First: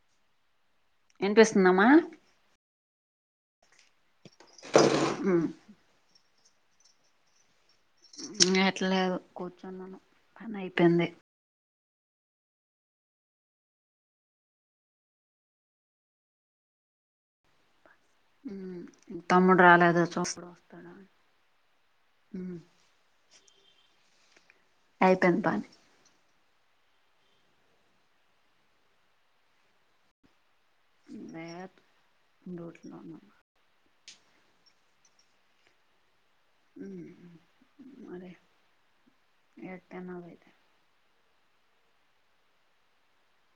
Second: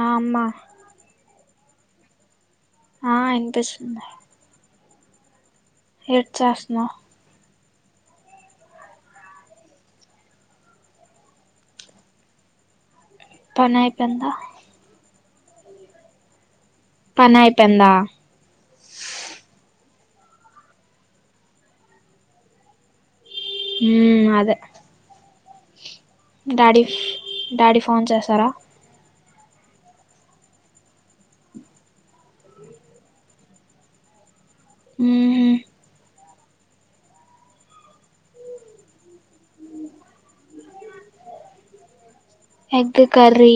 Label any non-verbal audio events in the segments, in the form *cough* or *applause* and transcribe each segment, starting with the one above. ఆ అమ్మ. ఏం చేస్తుందమ్మా ఆ ఇన్పిస్తుంది. మ్ ఏట్చేస్నావ్ ఎట్లేదు కూర్చున్నాను పనయిపోయింది. పనైపోయిందా పనైపోయిందా? మ్ తమ్ముడు రాలేదు చూసున్న వస్తాడా అని మ్ ఉమ్ అదే అయిపోయింద్ పని డాడీ డాడీ ఫోన్ చేసారా? లేద్ డ్యూట్లో ఉన్నడ్ మ్ హ్ మ్ మరే ఎట్ తిన్నవేటి ఎగ్గ్ కర్రీ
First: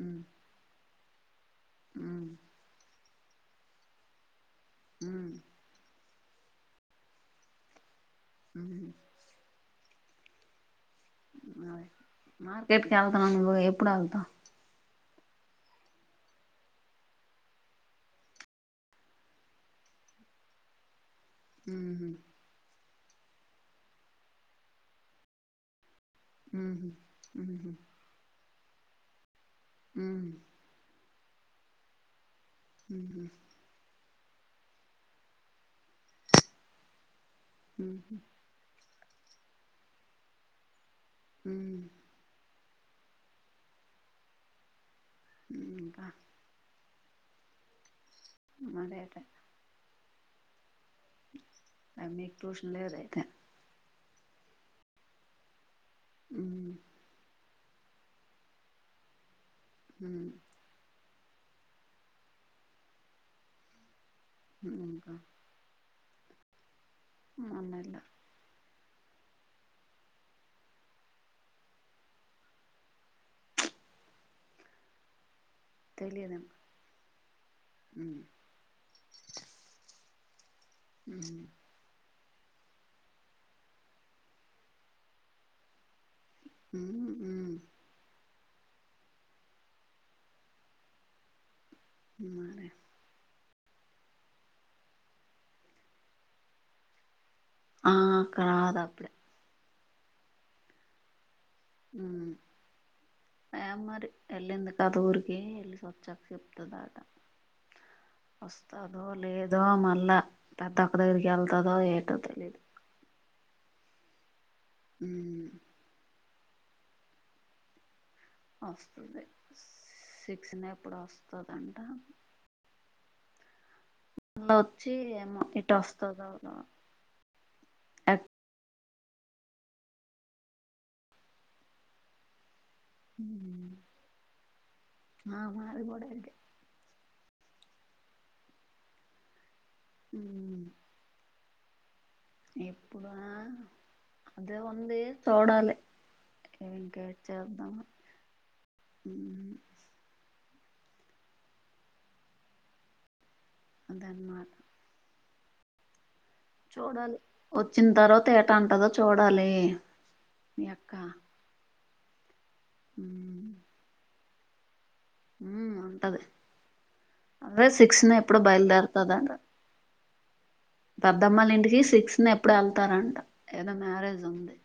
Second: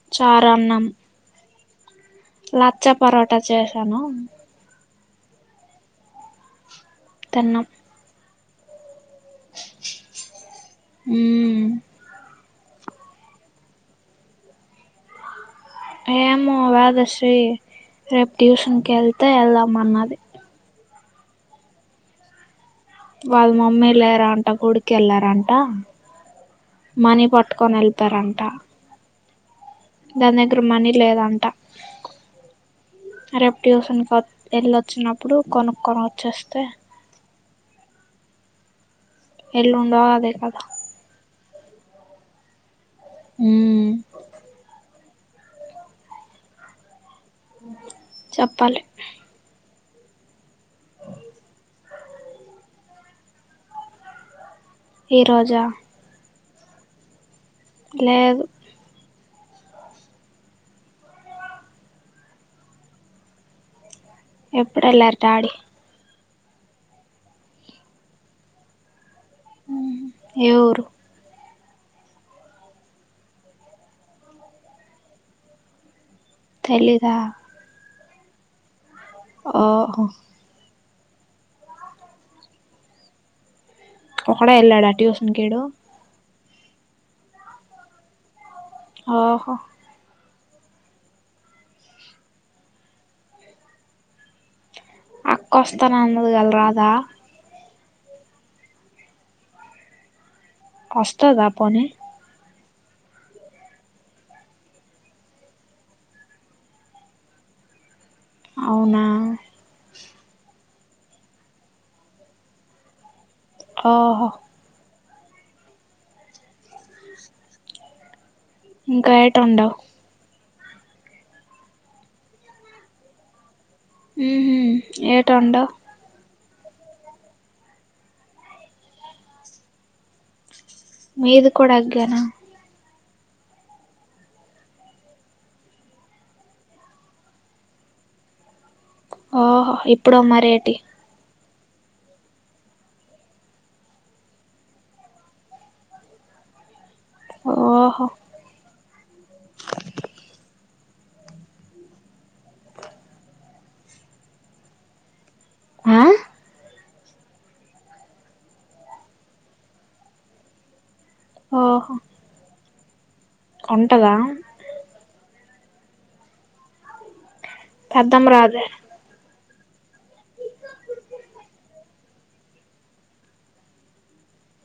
ఉమ్ చారన్నం. ఉమ్ లచ్చ పరోటా చేసాను. మ్ తన్నాం. మ్ హ్ హ్ మ్.... అదే మార్కెట్కి ఎల్తనన్నవు ఎప్పుడ్ ఎల్తవ్ ఏమో వేదశ్రీ రేప్ ట్యూషన్కెల్తె ఎళ్దాం అన్నది. మ్ హ్ వాళ్ళ మమ్మీ లేరంట గుడికెళ్ళారంట. ఉహు మనీ ఉహు పట్టుకొన్ ఎల్తారంట. ఉమ్ దాన్ దగ్గర మనీ లేదంట ఉహు రేప్ ట్యూషన్ క ఎళ్ళొచ్చినప్పుడు కొనుక్కొనోచ్చేస్తే మ్ హ్ ఎల్లుండో అదే కదా మ్ ఉమ్ ఇంకా చెప్పాలి మరేటె అ మీక్ ట్యూషన్ లేదా ఇక ఈ రోజా మ్ లేదు. హ్ ఎప్పుడ్ ఇంకా ఎల్లార్ డాడీ మొన్నెల హు్ హు్ ఏ ఊరు తెలిదా ఉమ్ ఓహొ ఒకడే ఎళ్ళాడా ట్యూషన్కీడు మ్ మ్ ఓహో *unintelligible* అక్కొస్తాన్ అన్నదిగలరాదా ఆ కాద్ అప్పుడే వస్తదా పోనీ ఆ ఏం మరి ఎళ్ళంది కాద్ ఊరికి ఎళ్ ఓచ్చాక చెప్తదా అట అవునా ఓస్తాదో లేదో మళ్ళా పెద్దక్క దగ్గరికి వెళ్తుదో ఏటో తెలిదు ఓహో ఉమ్ ఇంకా వస్తుంది ఏటొండవు సీ సినేప్ ఎప్పుడు వస్తుందంట ఉహు వచ్చి ఏమో ఏటొండవు ఇటు వస్తుంద రాదో ఏ మీది కూడా ఎగ్న ఉమ్ ఆ మది కూడా ఎగ్గే ఓహో ఇప్పుడు మరేటి ఇప్పుడా అదే ఉంది చూడాలి ఇంక అంజిస్తా ఓహో అది అనమాట ఆ చూడాలి వచ్చిన తర్వాత ఏటా అంటదో చూడాలి మీ అక్క ఓహో మ్ ఉంటద ఉమ్ ఉంటది అదే సిక్స్ నా పెద్దమ్మ ఎప్పుడు రాదే బయలుదేరుతుందింట పెద్దమ్మల్ ఇంటికి సిక్స్ న ఎప్పుడు వెళ్తారంట ఏదో మ్యారేజ్ ఉంది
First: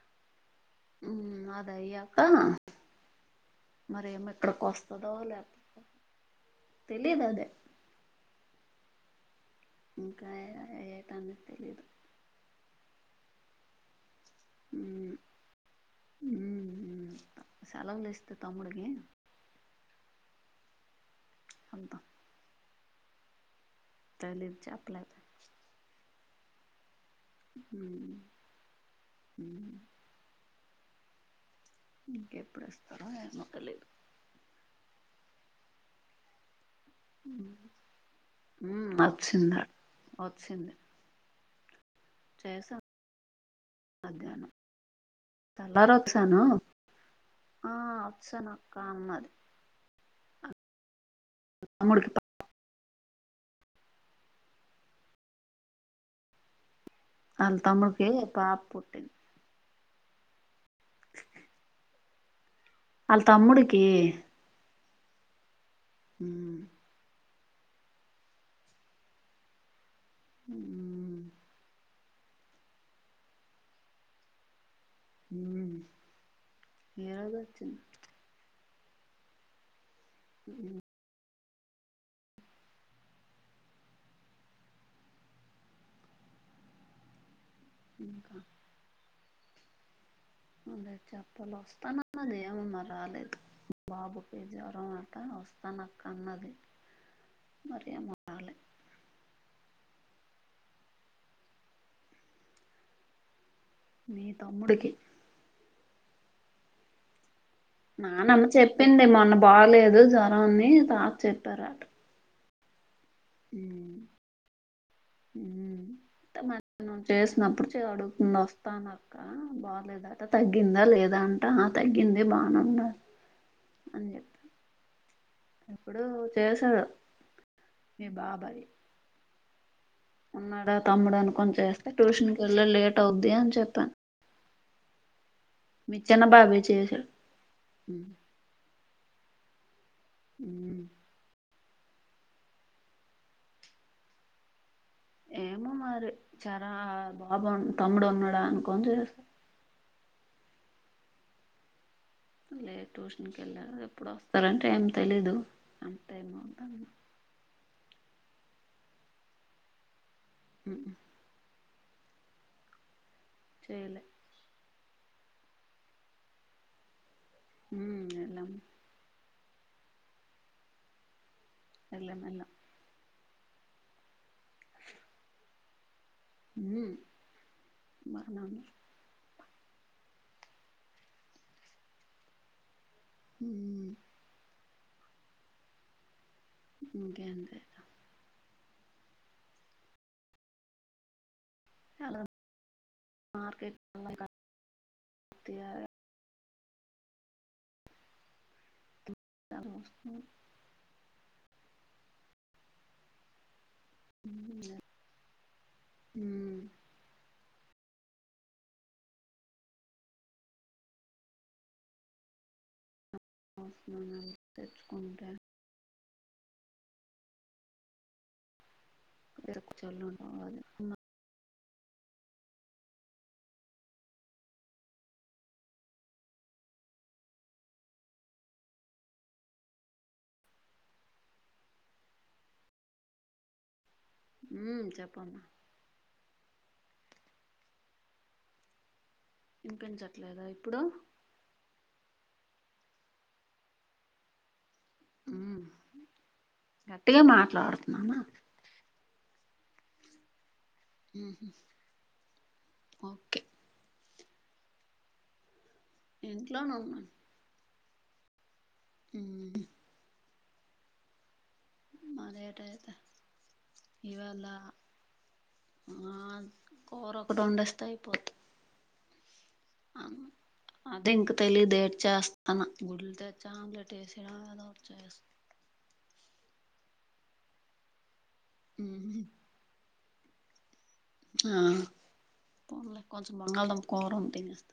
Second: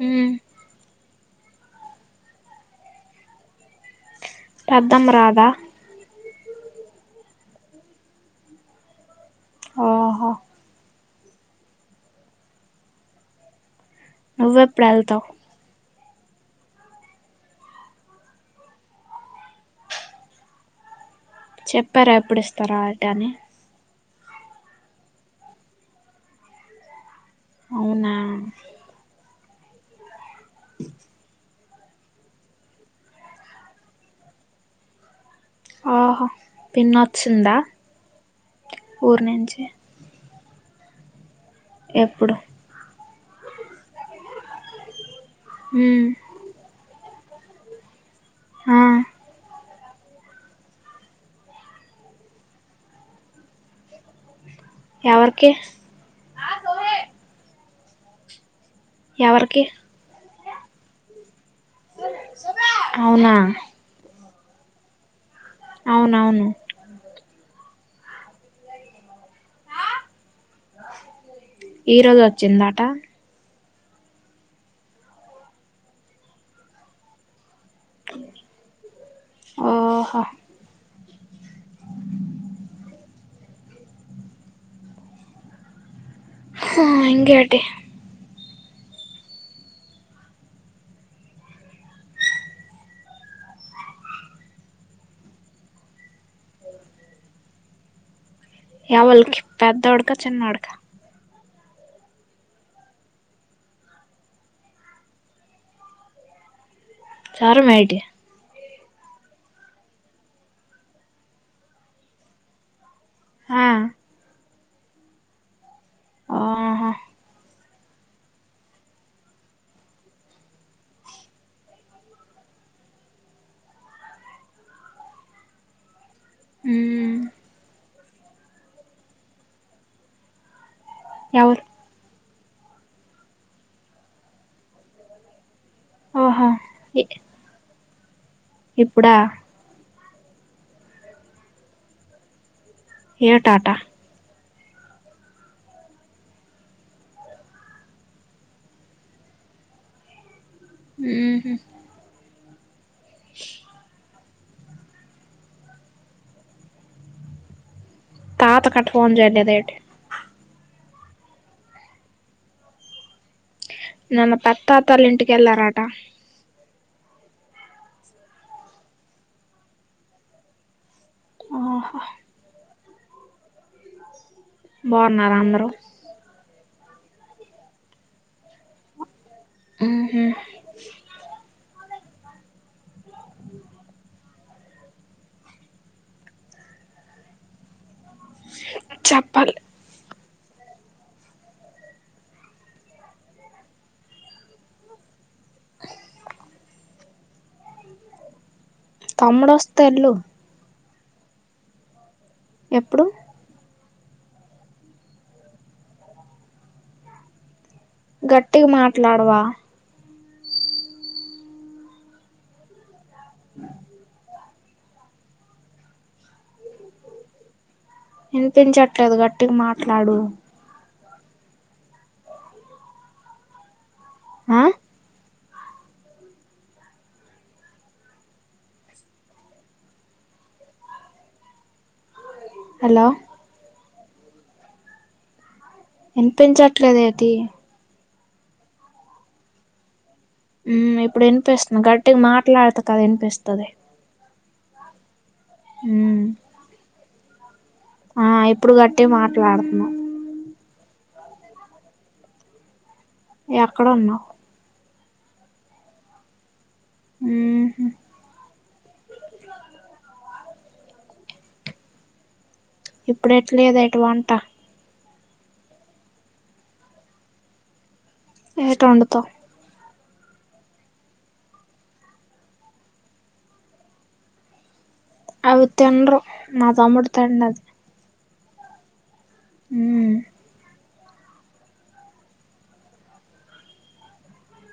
మ్ అది అయ్యాక మరేమి ఎమ్ ఎక్కడికి పెద్దమ్మ వస్తుదో రాదా లేదొ తెలీదు అదే ఇంకా ఓహో ఎ ఎట అంటాదో తెలీదు నువ్ ఎప్పుడూ ఎల్తవ్ సెలవులు ఇస్తే తమ్ముడింకి చెప్పారా ఎప్పుడు ఇస్తారా ఎల్డ్ అని తేలిద్ చెప్పలేద్ అవున మ్మ్ ఇంకెప్పుడు ఇస్తారో ఏమో తెలిదు ఆహో పినోచింద ఊరి నుంచి ఓచ్చింది ఎప్పుడు చేసా మధ్యాహ్నం తెల్లారి మ్మ్ వచ్చాను ఆ అచ్చన అక్క ఆ అన్నద్ తమ్ముడుకి ఎవరికి అంతమ్మకె పాప్పు ఎవరికీ అల్ అవునా తమ్ముడీ కీ అవునవును ఉహ్ ఈరోజొచ్చిందట ఉహ్ ఏదొచ్చన్ ఆ ఆ హ ఇంకెటి ఇంకా అదే చెప్పాల వస్తానన్నది ఏమొ మరి రాలే బాబు కి జ్వరం అంట వస్తానక్క అన్నది మరెమొ రాలె ఎవల్కి పెద్దొడ్కా చిన్నొడ్కా నీ తమ్ముడికి జరం మేటి నానమ్మ చెప్పింది మొన్న బాగలేదు జ్వరం ఉంది తాత చెప్పారంట ఆ ఉమ్ ఉ ఓహో మన చేసినప్పుడు ఎదో అడుగుతుంది వస్తానక్క బాగలేదట తగ్గిందా లేదా అంట ఆ తగ్గింది బానె ర అని చెప్ ఇప్పుడూ చేసాడు మ్మ్ మీ బాబాయి ఉన్నాడా తమ్ముడు అనుకొని ఎవరు చేస్తే ట్యూషన్ ఇవళ్ళ లేట్ అవుద్ది అని చెప్పాన్ మి చిన్న ఓహో బాబాయి చేసా ఉహ్ ఇప్పుడా ఉహ్ ఏంటటా ఏమో మరి చరా బాబ తమ్ముడు ఉన్నాడా అనుకొని చెస ఊహు లేద్ ట్యూషన్కి వెళ్ళ ఎప్పుడొస్ వస్తారంటే ఏం తెలిదు అంటే ఏమవుతన్ తాత కట్ట ఫోన్ జెయిలేదేంటి ఉ ఉ చేయలే నిన్న పెత్తాతళ్ళ ఇంటికి వెళ్ళారట ఊ ఎళ్ళాం ఓహో ఎళ్ళమెళ్ళం బాగున్నారా అందరు ఊ మనం ఊహు ఊ ఇంకేంతి చెప్పాలి హలో మార్కెట్ *unintelligible* తమ్ముడు వస్తే ఎల్లు ఎప్పుడు ఉ ఊ గట్టిగ మాట్లాడవా మస్నున తెచ్చుకుంటే వినిపించట్లేదు గట్టిగ చెల్లు మాట్లాడు. ఆ హలో ఊమ్ చెప్పన్ విన్పించట్లేదేటి ఇంకొంచన్ ఉమ్ ఇప్పుడు వినిపిస్తంది. గట్టిగా మాట్లాడతే కదా ఇనిపిస్తది. ఉమ్, ఉమ్ వా మామ టి మాట్లాడ్తనావ్? ఉమ్ ఒ ఎక్కడ ఉన్నావ్? ఇంట్లోను ఉహు ఉహు అదే ఇప్పుడు ఎట్ లేదేటి వంట? ఆ కూర ఒకటి వండేస్తే అయిపో ఏటి వండుతావ్? అమ్ అదే ఇంకా తెలియదుదేట్ చేస్తాను గుడ్లు తెచ్చా ఆమ్లెట్ వేసినా ఏదోస్తా అవి తినరు మాతమ్ముడు తిండవి. ఉహు ఉమ్ ఆ పోనిలే కొంచెం బంగాళదుంప కూర ఉంటే ఏస్త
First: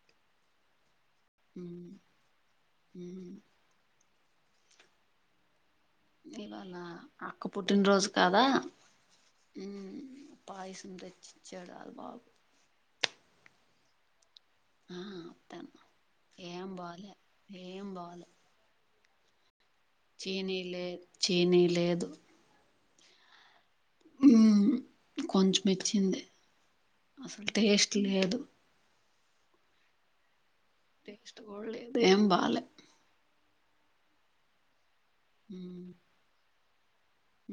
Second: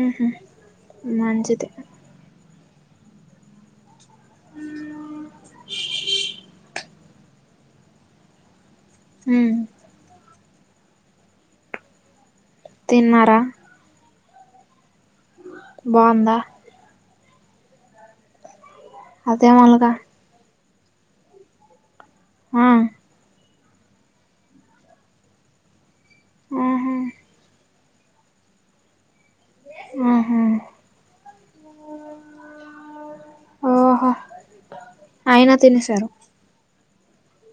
ఉహు మంచిది ఊ ఇవాళ అక్క పుట్టిన రోజు కదా. మ్ పాయిసం తెచ్చిచ్చాడు ఆల బాబు తిన్నారా? ఆ తిన్న బోందా ఏం బాలే ఏం బోలే అదేఅలగా చీనీ లే చెనీ లేదు హా ఉమ్ కొంచెం ఇచ్చింది ఆహా అసలు టేస్ట్ లేదు. ఆహా టేస్ట్ కూడా లేదు ఏం బాలే ఓహో ఆయన తినేశారు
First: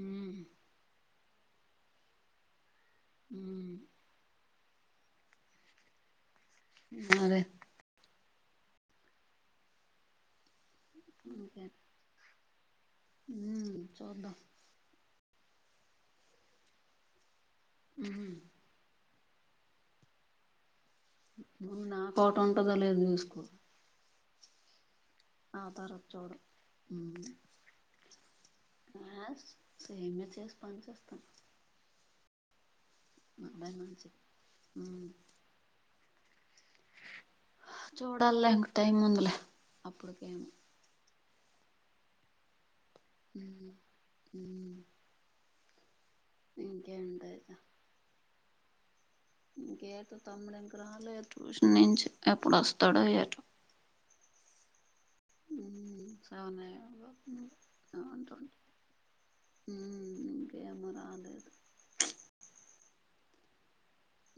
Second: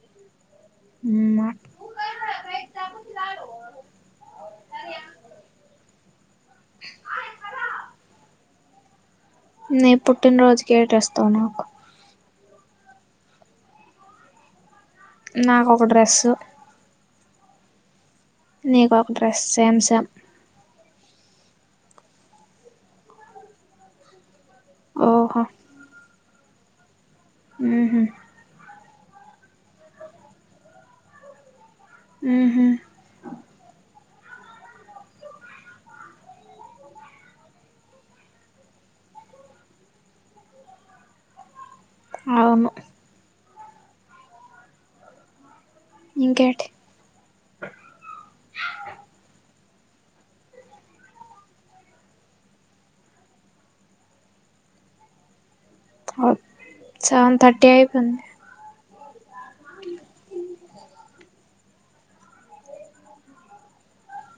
ఊహు *unintelligible* హ్మ్ *unintelligible* సరే నీ పుట్టిన రోజకి ఏటిస్తావ్ నాకు? ఉమ్ చూదాం నాకొక డ్రెస్సు హ్మ్ నీకు ఒక డ్రెస్ సామ్సంమ్ నా కోట ఉంటదో లేదు చూసుకో ఓహో ఆ తరువాత చూడు ఉహు ఆ సేమ్ సేమియా చేసి పని చేస్తాను. ఉహు మన మంచి మ్ చూడల్ల ఇంక టైం ఉందిలే అప్పుడు కేమో అవును ఉ ఊ ఇంకేటి ఇంకేంటదా ఇంకేట తమ్ముడు ఇంక రాలే టూషన్ నుంచి ఎప్పుడు వస్తాడో ఏట *inaudible* సగున్నాయి సెవెన్ థర్టీ అయిపోయింది గుంట ఉ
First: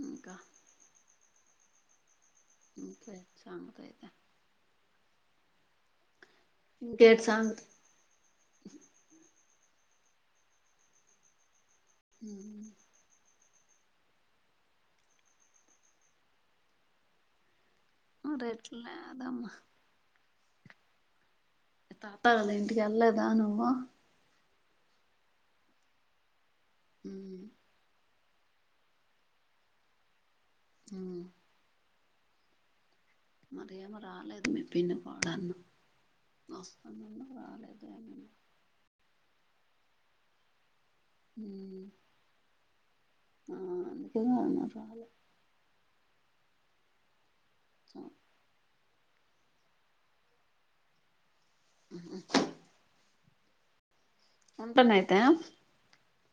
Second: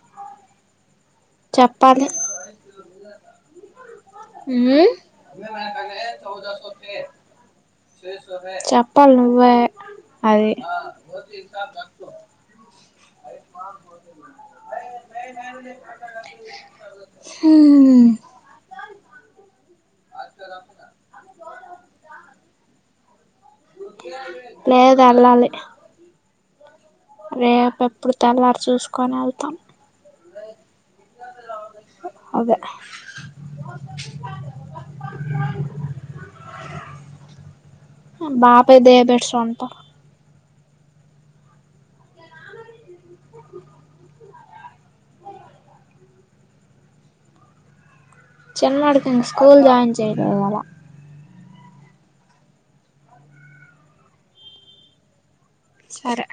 ఇంకా చప్పాలి ఇంకా ఇచ్చాం అదైతే ఇంకేటి సంగతి చెప్పాల్ నువ్వే అదే ఉ హ్మ్ రేట్లు లేదమ్మా *inaudible* తాత వాళ్ళ ఇంటికి వెళ్ళలేదా నువ్వు లేదు ఎల్లాలి రేపు ఎప్పుడ్ తెల్లారి చూసుకొని ఎల్తామ్ అదే మరేమో రాలేదు మీ పిన్ని పాడాన్నో వస్తనన్నవ్ రాలేదే ప్పా ఉ ఆ అందుకె రాల చ పిల్లడు కి స్కూల్ జాయిన్ చెయాలే ఇవాల ఉహ్ ఉంటున్నాయి అయితే సరే